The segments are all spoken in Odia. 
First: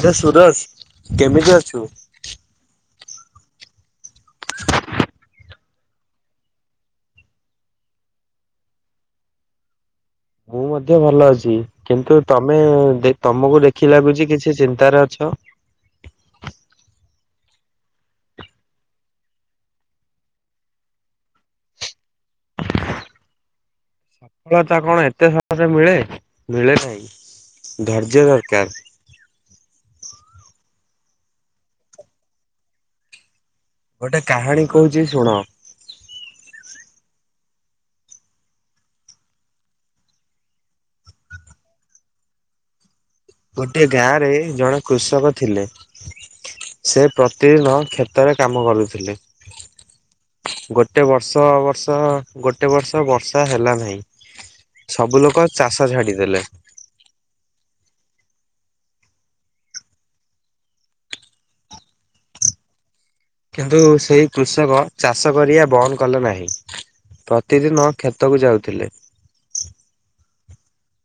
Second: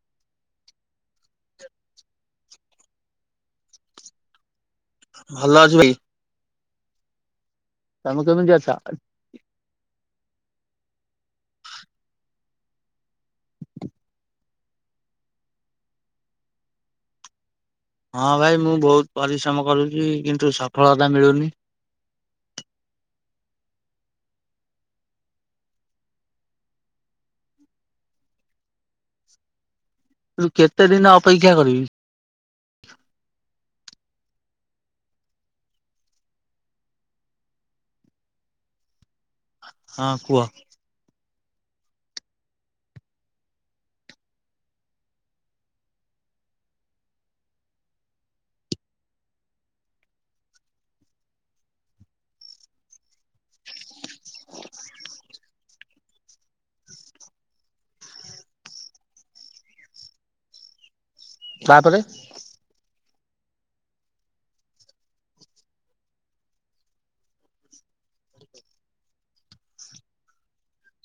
ଆରେ ସୁଦର୍ଶ କେମିତି ଅଛୁ? ଭଲ ଅଛି ଭାଇ। [unintelligible] ମୁଁ ମଧ୍ୟ ଭଲ ଅଛି କିନ୍ତୁ ତମେ ଦେ- ତମକୁ ଦେଖି ଲାଗୁଚି କିଛି ଚିନ୍ତାରେ ଅଛ। ହଁ ଭାଇ ମୁଁ ବହୁତ୍ ପରିଶ୍ରମ କରୁଚି କିନ୍ତୁ ସଫଳତା ମିଳୁନି। ସଫଳତା କଣ ଏତେ ସହଜରେ ମିଳେ- ମିଳେ ନାହିଁ ଧୈର୍ଯ୍ୟ ଦରକାର୍। ତୁ କେତେ ଦିନ ଅପେକ୍ଷା କରିବି। ଗୋଟେ କାହାଣୀ କହୁଚି ଶୁଣ। ହଁ କୁହ। ଗୋଟେ ଗାଁ ରେ ଜଣେ କୃଷକ ଥିଲେ ସେ ପ୍ରତିଦିନ କ୍ଷେତରେ କାମ କରୁଥିଲେ ଗୋଟେ ବର୍ଷ ବର୍ଷ ଗୋଟେ ବର୍ଷ ବର୍ଷା ହେଲା ନାହିଁ ସବୁ ଲୋକ ଚାଷ ଛାଡିଦେଲେ। ତାପରେ କିନ୍ତୁ ସେଇ କୃଷକ ଚାଷ କରିବା ବନ୍ଦ କଲେ ନାହିଁ। ପ୍ରତିଦିନ କ୍ଷେତକୁ ଯାଉଥିଲେ।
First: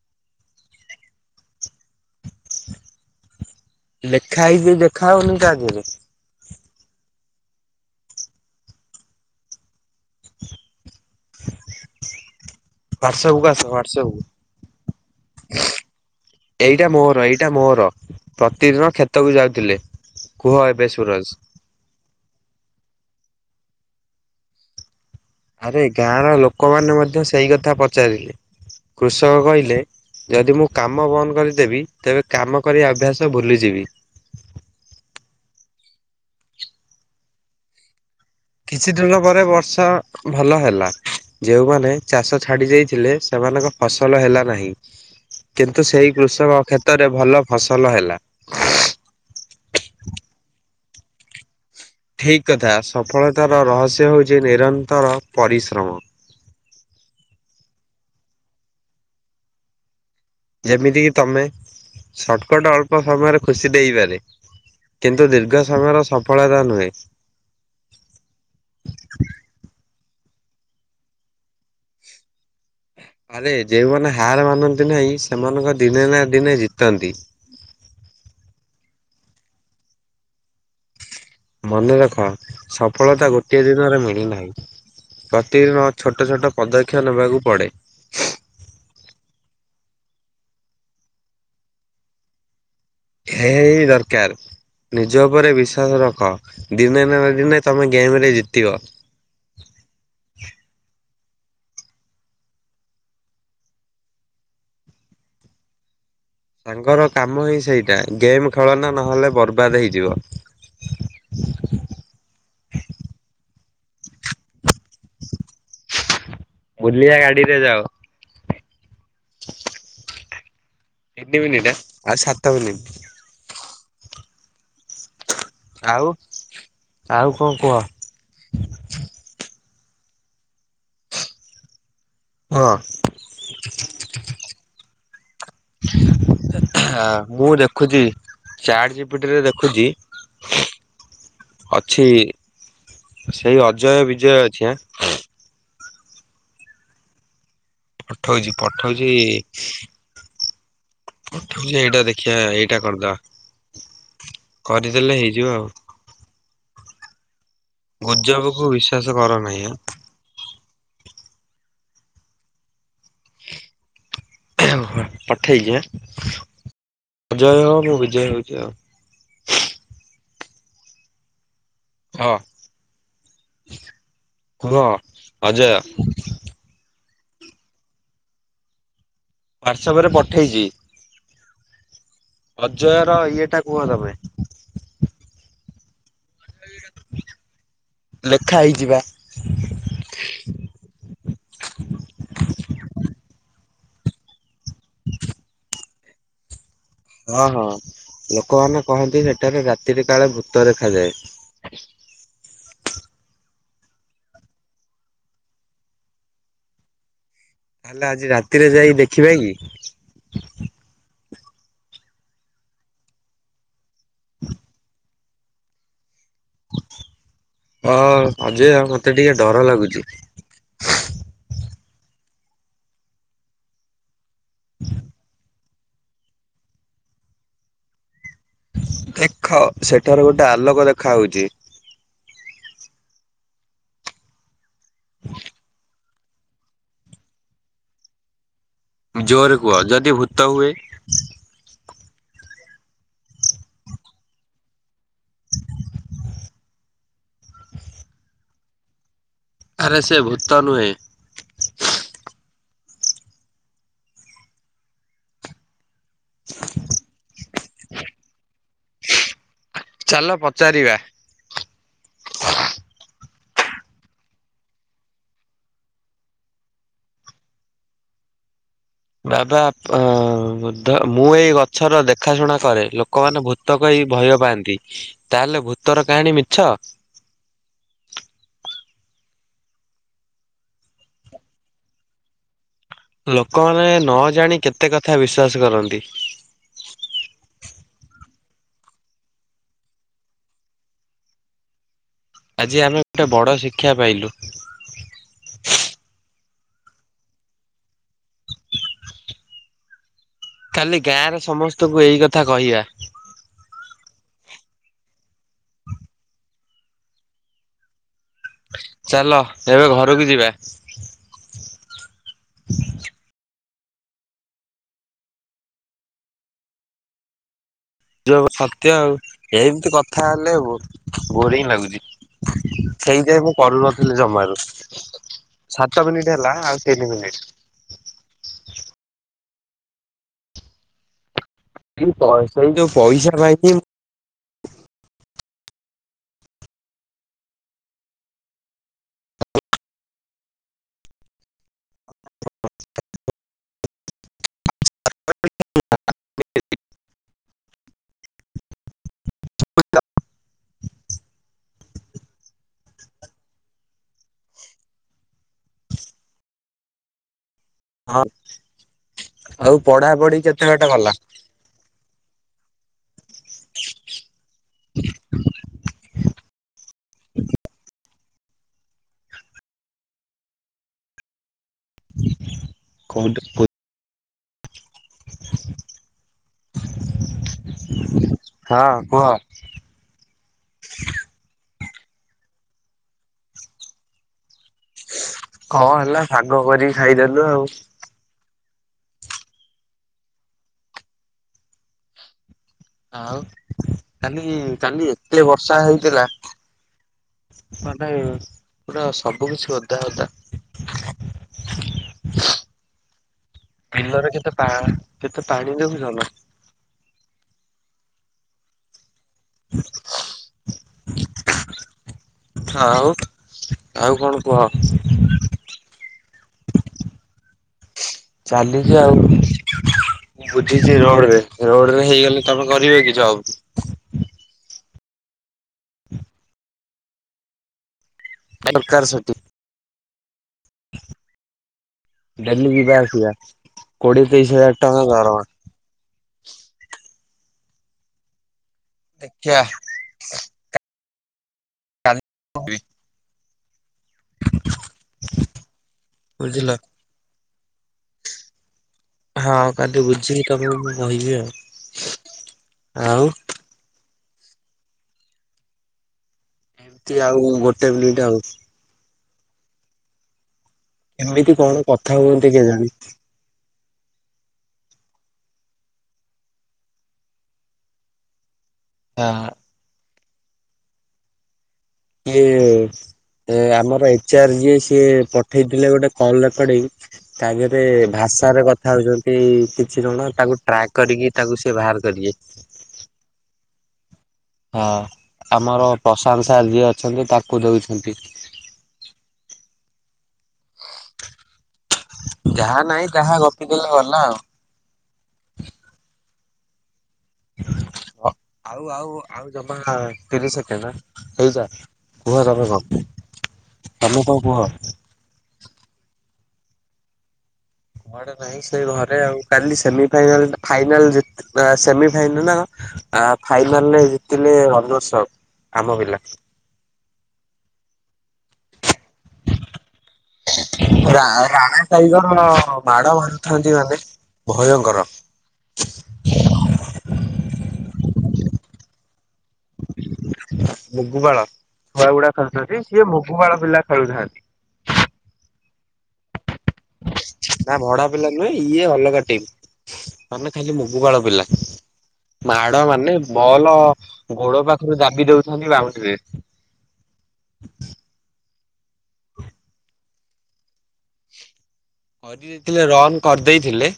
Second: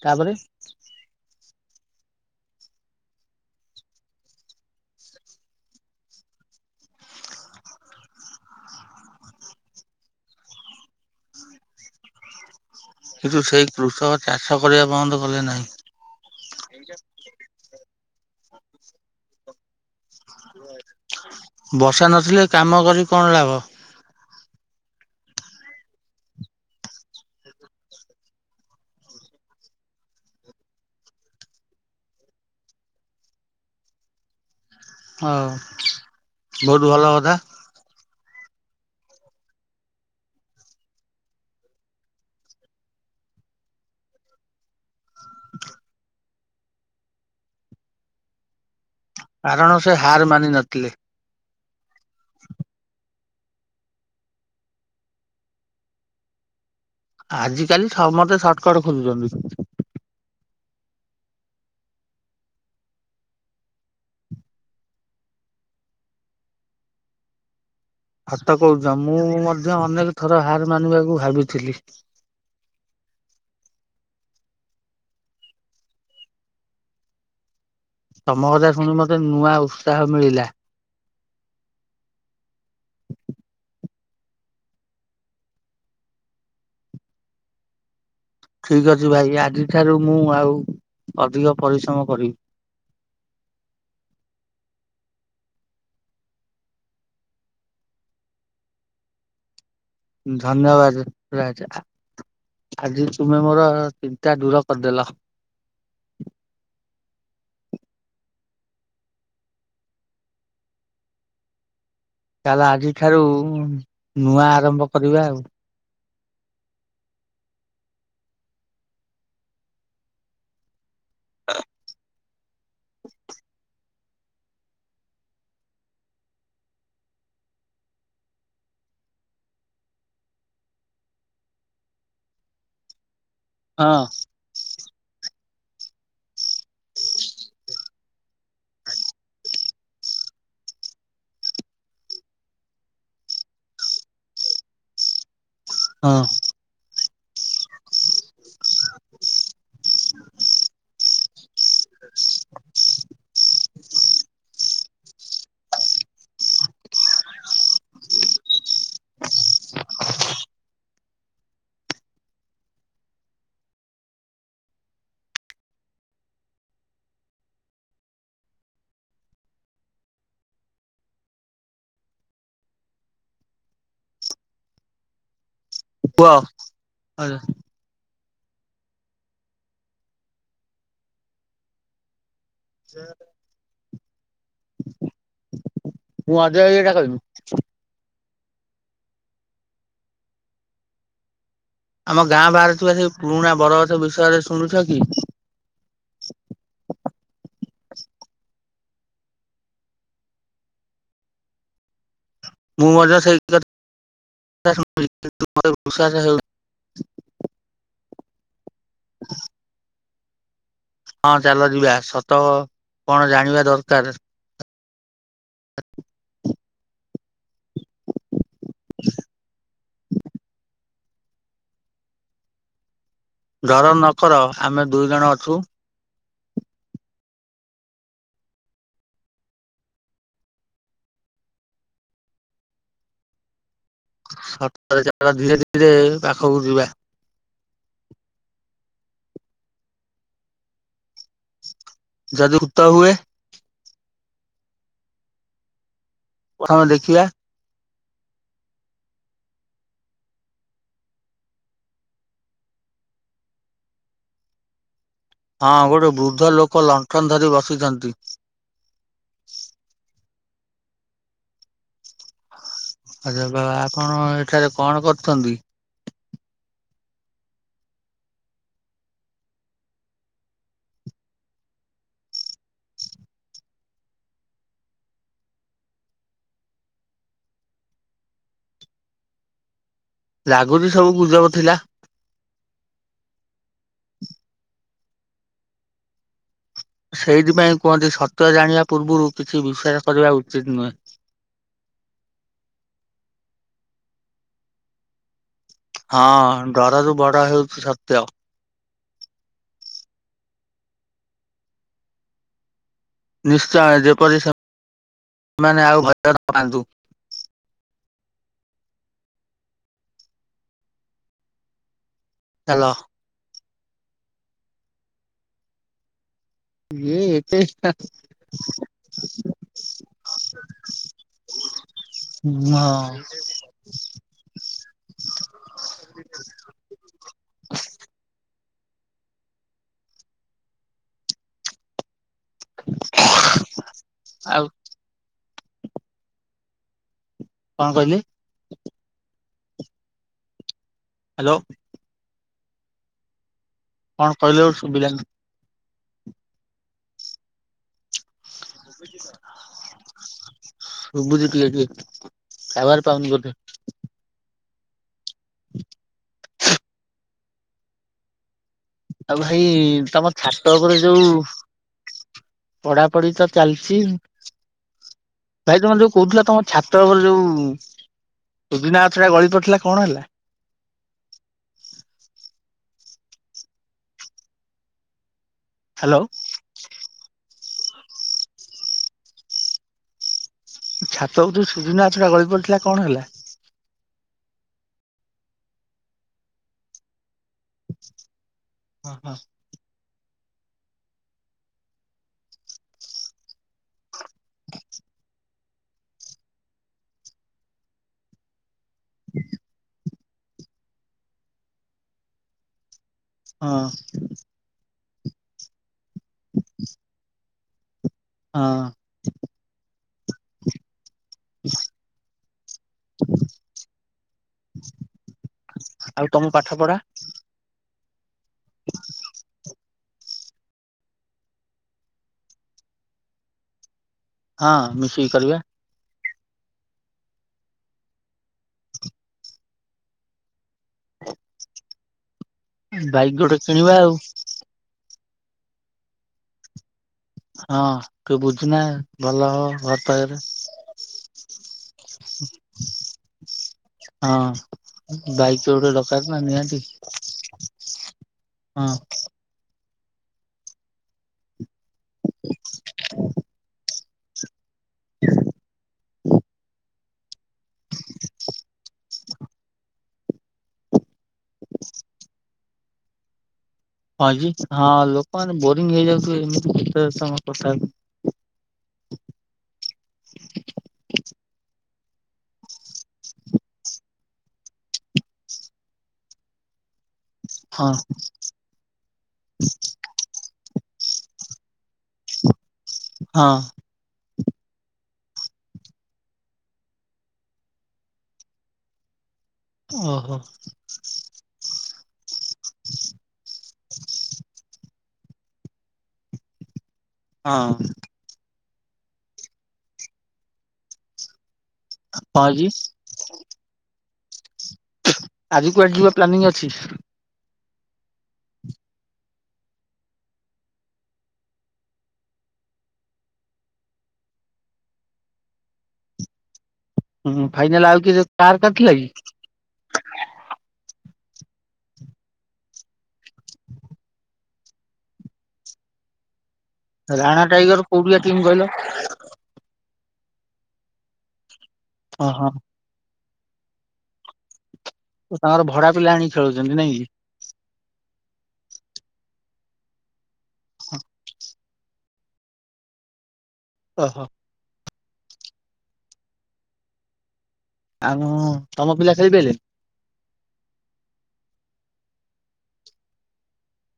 ତାପରେ ଲେଖା ହେଇଛିି ଦେଖା ହଉନି କାକୁବି [inaudible] କିନ୍ତୁ କୁ ଆସ ସେଇ ହ୍ୱାଟ୍ସଆପ୍ କୃଷକ କୁ ଚାଷ କରିବା ବନ୍ଦ କଲେ ନାହିଁ ଏଇଟା ମୋର ଏଇଟା ମୋର ପ୍ରତିଦିନ କ୍ଷେତକୁ ଯାଉଥିଲେ କୁହ ଏବେ ସୁରଜ। ବର୍ଷା ନଥିଲେ କାମ କରି କଣ ଲାଭ? ଆରେ ଗାଁ ର ଲୋକମାନେ ମଧ୍ୟ ସେଇ କଥା ପଚାରିଲେ କୃଷକ କହିଲେ ଯଦି ମୁଁ କାମ ବନ୍ଦ କରିଦେବି ତେବେ କାମ କରିବା ଅଭ୍ୟାସ ଭୁଲିଯିବି। ହଉ ବହୁତ୍ ଭଲ କଥା କିଛି ଦିନ ପରେ ବର୍ଷା ଭଲ ହେଲା। ଯେଉଁମାନେ ଚାଷ ଛାଡି ଯାଇଥିଲେ ସେମାନଙ୍କ ଫସଲ ହେଲା ନାହିଁ କିନ୍ତୁ ସେଇ କୃଷକ କ୍ଷେତରେ ଭଲ ଫସଲ ହେଲା। କାରଣ ସେ ହାର୍ ମାନି ନଥିଲେ। ଠିକ୍ କଥା ସଫଳତାର ରହସ୍ୟ ହେଉଛି ନିରନ୍ତର ପରିଶ୍ରମ ଆଜି କାଲି ସମସ୍ତେ ସର୍ଟକଟ ଖୋଜୁଛନ୍ତି ଯେମିତି କିି ତମେ ସଟର୍କଟ ଅଳ୍ପ ସମୟରେ ଖୁସି ଦେଇପାରେ କିନ୍ତୁ ଦୀର୍ଘ ସମୟର ସଫଳତା ନୁହେଁ ସତ କହୁଛ ମୁଁ ମଧ୍ୟ ଅନେକ ଥର ହାର୍ ମାନିବାକୁ ଭାବିଥିଲି ଆରେ ଯେଉମାନେ ହାର୍ ମାନନ୍ତି ନାହିଁ ସେମାନଙ୍କ ଦିନେ ନା ଦିନେ ଜିତନ୍ତି ତମ କଥା ଶୁଣି ମତେ ନୂଆ ଉତ୍ସାହ ମିଳିଲା। ମନେ ରଖ ସଫଳତା ଗୋଟିଏ ଦିନରେ ମିଳିନାହିଁ। ପ୍ରତିଦିନ ଛୋଟ ଛୋଟ ପଦକ୍ଷେପ ନେବାକୁ ପଡ଼େ। ଠିକ୍ ଅଛି ଭାଇ ଆଜି ଠାରୁ ମୁଁ ଆଉ ଅଧିକ ପରିଶ୍ରମ କରିବି। ହେଇ ଦରକାର୍ ନିଜ ଉପରେ ବିଶ୍ଵାସ ରଖ ଦିନେ ନା ନ ଦିନେ ତମେ ଗେମ୍ ରେ ଜିତିବ ଧନ୍ୟବାଦ୍ ରାଜା ଆଜି ତୁମେ ମୋର ଚିନ୍ତା ଦୂର କରିଦେଲ। ସାଙ୍ଗର କାମ ହିଁ ସେଇଟା ଗେମ୍ ଖେଳ ନା ନହେଲେ ବର୍ବାଦ ହେଇଯିବ। ତାହେଲେ ଆଜିଠାରୁ ନୂଆ ଆରମ୍ଭ କରିବା ଆଉ ବୁଲିବା ଗାଡିରେ ଯାଅ ତିନି ମିନିଟ୍ ଏଇଟ ଆଉ ସାତ ମିନିଟ୍ ଆଉ ଆଉ କଣ କୁହ ହଁ ହଁ ମୁଁ ଦେଖୁଛି ଚାଟ୍ ଜିପିଟରେ ଦେଖୁଛି ଅଛି ସେଇ ଅଜୟ ବିଜୟ ଅଛି ଆଁ ହଁ ପଠଉଛି ପଠଉଛି ପଠଉଛି ଏଇଟା ଦେଖିବା ଏଇଟା କରିଦବା କରିଦେଲେ ହେଇଯିବ ଆଉ ଗୁଜବକୁ ବିଶ୍ୱାସ କର ନାହିଁ ଆ ପଠେଇଛିି ହାଁ, ତୁ ଅଜୟ ହ ମୁଁ ବିଜୟ ହେଉଛି ଆଉ। ହଁ କୁହ ଅଜୟ। କୁହ ଆ ହ୍ୱାଟ୍ସଆପ୍ ରେ ପଠେଇଛି। ଅଜୟ ର ଇଏ ଟା କୁହ ତମେ। ମୁଁ ଅଜୟ ଇଏଟା କହିବି। ଲେଖା ହେଇଯିବା। ଆମ ଗାଁ ବାହାରେ ଥିବା ସେଇ ପୁରୁଣା ବରଗଛ ବିଷୟରେ ଶୁଣୁଛ କି। ହଁ ହଁ ଲୋକମାନେ କହନ୍ତି ସେଠାରେ ରାତିରେ କାଳେ ଭୂତ ଦେଖାଯାଏ। ମୁଁ ମଧ୍ୟ ସେଇ [unintelligible] ବିଶ୍ଵାସ ହେଉନି। ହେଲେ ଆଜି ରାତିରେ ଯାଇ ଦେଖିବା କି? ହଁ ଚାଲ ଯିବା ସତ କଣ ଜାଣିବା ଦରକାର। ହଁ ଅ ହ ଅଜୟ ମତେ ଟିକେ ଡର ଲାଗୁଛି। ଡର ନ କର ଆମେ ଦୁଇ ଜଣ ଅଛୁ। ଦେଖ ସେଠାରେ ଗୋଟେ ଆଲୋକ ଦେଖା ହଉଛି। ସତ ଚାଲ ଧୀରେ ଧୀରେ ପାଖକୁ ଯିବା। ଜୋର କୁହ ଯଦି ଭୂତ ହୁଏ। ଯଦି ଭୂତ ହୁଏ। ତା ମେ ଦେଖିବା ଆରେ ସେ ଭୂତ ନୁହେଁ। ହଁ ଗୋଟେ ବୃଦ୍ଧ ଲୋକ ଲଣ୍ଟନ ଧରି ବସିଛନ୍ତି। ଚାଲ ପଚାରିବା ଆଛା ବାବା ଆପଣ ଏଠାରେ କଣ କରୁଛନ୍ତି? ବାବା ମୁଁ ଏଇ ଗଛର ଦେଖା ଶୁଣା କରେ ଲୋକମାନେ ଭୂ ତ କହି ଭୟ ପାଆନ୍ତି ତାହେଲେ ଭୂତର କାହାଣୀ ମିଛ। ଲାଗୁଛି ସବୁ ଗୁଜବ ଥିଲା। ଲୋକମାନେ ନ ଜାଣି କେତେ କଥା ବିଶ୍ଵାସ କରନ୍ତି। ସେଇଥିପାଇଁ କୁହନ୍ତି ସତ ଜାଣିବା ପୂର୍ବରୁ କିଛି ବିଶ୍ୱାସ କରିବା ଉଚିତ ନୁହେଁ। ଆଜି ଆମେ ଗୋଟେ ବଡ ଶିକ୍ଷା ପାଇଲୁ। ହଁ ଡର ରୁ ବଡ ହଉଛି ସତ୍ୟ। କାଲି ଗାଁରେ ସମସ୍ତଙ୍କୁ ଏଇ କଥା କହିବା। ନିଶ୍ଚୟ ଯେପରି ସେ ସେମାନେ ଆଉ ଭୟ ନ ପାଆନ୍ତୁ। ଚାଲ ଏବେ ଘରକୁ ଯିବା। ଚାଲ। [unintelligible] ଯ ସତ୍ୟ ଆଉ ଏମିତି କଥା ହେଲେ ବୋ ବୋରିଂ ଲାଗୁଛି। ହୁଁ ହଁ। ସେଇଥି ପାଇଁ ମୁଁ କରୁନଥିଲି ଜମାରୁ ସାତ ମିନିଟ ହେଲା ଆଉ ତିନି ମିନିଟ। ଏଇ ସେଇ ଯୋଉ ପଇସା ପାଇଁକି ଆଉ କଣ କହିଲି? ହ୍ୟାଲୋ। [unintelligible] କଣ କହିଲ ସୁବିିଲାନି। [inaudible] [unintelligible] [unintelligible] ଶୁଭୁଛି ଟିକେ ଟିକେ ଟାୱାର ପାଉନି ବୋଧେ। [unintelligible] ହଉ ଆଉ ଭାଇ ତମ ଛାତ ବାଟ ଉପରେ ଗଲା? ଯୋଉ ପଢାପଢି ତ ଚାଲିଚି। ଭାଇ ତମେ ଯୋଉ କହୁଥିଲ ତମ ଛାତ ଉପରେ ଯୋଉ ସୂଜୁନା ଗଛଟା ଗଳି ପଡିଥିଲା କଣ ହେଲା? [unintelligible] ହ୍ୟାଲୋ। ହଁ କୁହ। ଛାତକୁ ଯୋଉ ସୁଜୁନା ଗଛଟା ଗଳି ପଡିଥିଲା କଣ ହେଲା? କଣ ହେଲା ଶାଗ କରିକି ଖାଇଦେଲୁ ଆଉ। ହଁ ହଁ। ଆଉ କାଲି କାଲି ଏତେ ବର୍ଷା ହେଇଥିଲା। ମାନେ ପୁରା ସବୁ କିଛି ଓଦା ଓଦା। ହଁ ବିଲରେ କେତେ ପା କେତେ ପାଣି ଦେଖୁଚ ନା। [unintelligible] ହଁ। [unintelligible] ହଉ ଆଉ କଣ କୁହ? ଆଉ ତମ ପାଠ ପଢା ଚାଲିଚି ଆଉ। ମୁଁ ବୁଝିଛି ରୋଡରେ ରୋଡରେ ହେଇଗଲେ ତମେ କରିବ କି ଜବ? ହଁ ମିଶିକି କରିବା। [unintelligible] [unintelligible] ଡେଲି ଯିବା ଆସିବା ବାଇକ୍ ଗୋଟେ କିଣିବା ଆଉ କୋଡିଏ ତେଇଶ ହଜାର ଟଙ୍କା ଦରମା। ହଁ। ତୁ ବୁଝୁନା ଭଲ ଦେଖିଆ ହବ ଘ କାଲି [unintelligible] ହଁ ବାଇକ୍ ଗୋଟେ ଦରକାର ନା ବୁଝିଲ ନିହାତି। ହଁ। ହଁ କାଲି ବୁଝିକି ତମକୁ ମୁଁ କହିବି ଆଉ। ଆଉ [unintelligible] ଏମତି ଆଉ ଗୋଟେ ମିନିଟ୍ ଆଉ। କେମିତି କଣ କଥା ହୁଅନ୍ତି କେଜାଣି? ହଁ କି ହଁ ଲୋକମାନେ ବୋରିଂ ହେଇଯାଉଥିବ ଏମିତି କେତେ ସମୟ କଥା ହେଇ ଆଁ। ସିଏ ଏ ଆମର ଏଚାର୍ ଯିଏ ସିଏ ପଠେଇଥିଲେ ଗୋଟେ କଲ ରେକଡିଂ। ତା ଦେହରେ ହଁ ଭାଷାରେ କଥା ହଉଛନ୍ତି କିଛି ଜଣ ତାଙ୍କୁ ଟ୍ରାକ୍ କରିକି ତାକୁ ସେ ବାହାର କରିବେ। ହଁ। ହଁ। ଆମର ପ୍ରଶାନ୍ତ ସାର୍ ଯିଏ ଅଛନ୍ତି ତାଙ୍କୁ ଦଉଛନ୍ତି। ଓହୋ। ଯାହା ନାଇଁ ତାହା ଗପି ଦେଲେ ଗଲା ଆଉ। ହଁ। ଅ ଆଉ ଆଉ ଆଉ ଜମା ତିରିଶ ସେକେଣ୍ଡ ଆଁ ହେଇଯା କୁହ ହଁ ତମେ କି କଣ ତମେ କଣ କୁହ। ଆଜି କୁଆଡେ ଯିବ ପ୍ଲାନିଂ ଅଛି? କୁଆଡେ ନାହିଁ ସେଇ ଘରେ ଆଉ। କାଲି ସେମି ଫାଇନାଲଟା ଫାଇନାଲ ଜି ସେମି ଫାଇନାଲ ନା ଆ ଫାଇନାଲରେ ଜିତିଲେ ରନର୍ସ ଅପ ଆମ ପିଲା। ହୁଁ ଫାଇନାଲ ଆଉ କିଏ ଯ କାହାର କାହାର ଥିଲା କି? ରା ରାଣା ସାହି ତ ମାଡ ମାରୁଥାନ୍ତି ମାନେ ଭୟଙ୍କର। ରାଣା ଟାଇଗର କୋଉଠିକା ଟିମ୍ କହିଲ? ମୁଗୁପାଳ ଛୁଆ ଗୁଡା ଓହୋ ଖେଳୁଛନ୍ତି ସିଏ ମୁଗୁପାଳ ପିଲା ଖେଳୁଥାନ୍ତି। ତ ତାଙ୍କର ଭଡା ପିଲା ଆଣିକି ଖେଳଉଛନ୍ତି ନାଇଁକି। ନା ଭଡା ପିଲା ନୁହେଁ ଇଏ ଅଲଗା ଟିମ୍। ମାନେ ଖାଲି ମୁଗୁପାଳ ପିଲା ମାଡ ମାନେ ବଲ ଓହୋ ଗୋଡ ପାଖ ପାଖରୁ ଦାବି ଦଉଛନ୍ତି ବାଉଣ୍ଡ୍ରିରେ। ଆଉ ତମ ପିଲା ଖେଳି ପାରିଲେନି? କରି ଦେଇଥିଲେ ରନ୍ କରିଦେଇଥିଲେ।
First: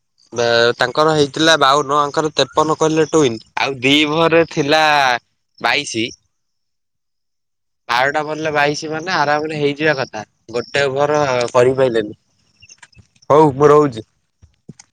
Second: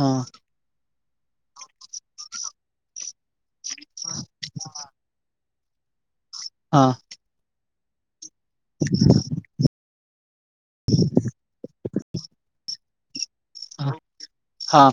ହଁ। ବା ତାଙ୍କର ହେଇଥିଲା ବାଉନ ଆଙ୍କର ତେପନ କଲେ ଟୁଇନି। ଆଉ ଦି ଓଭରରେ ଥିଲା ବାଇଶି। ହଁ। ବାରଟା ବଲରେ ବାଇଶି ମାନେ ଆରାମରେ ହେଇଯିବା କଥା। ଗୋଟେ ଓଭର କରିପାଇଲେନି ହଉ ମୁଁ ରହୁଛି। ହଁ।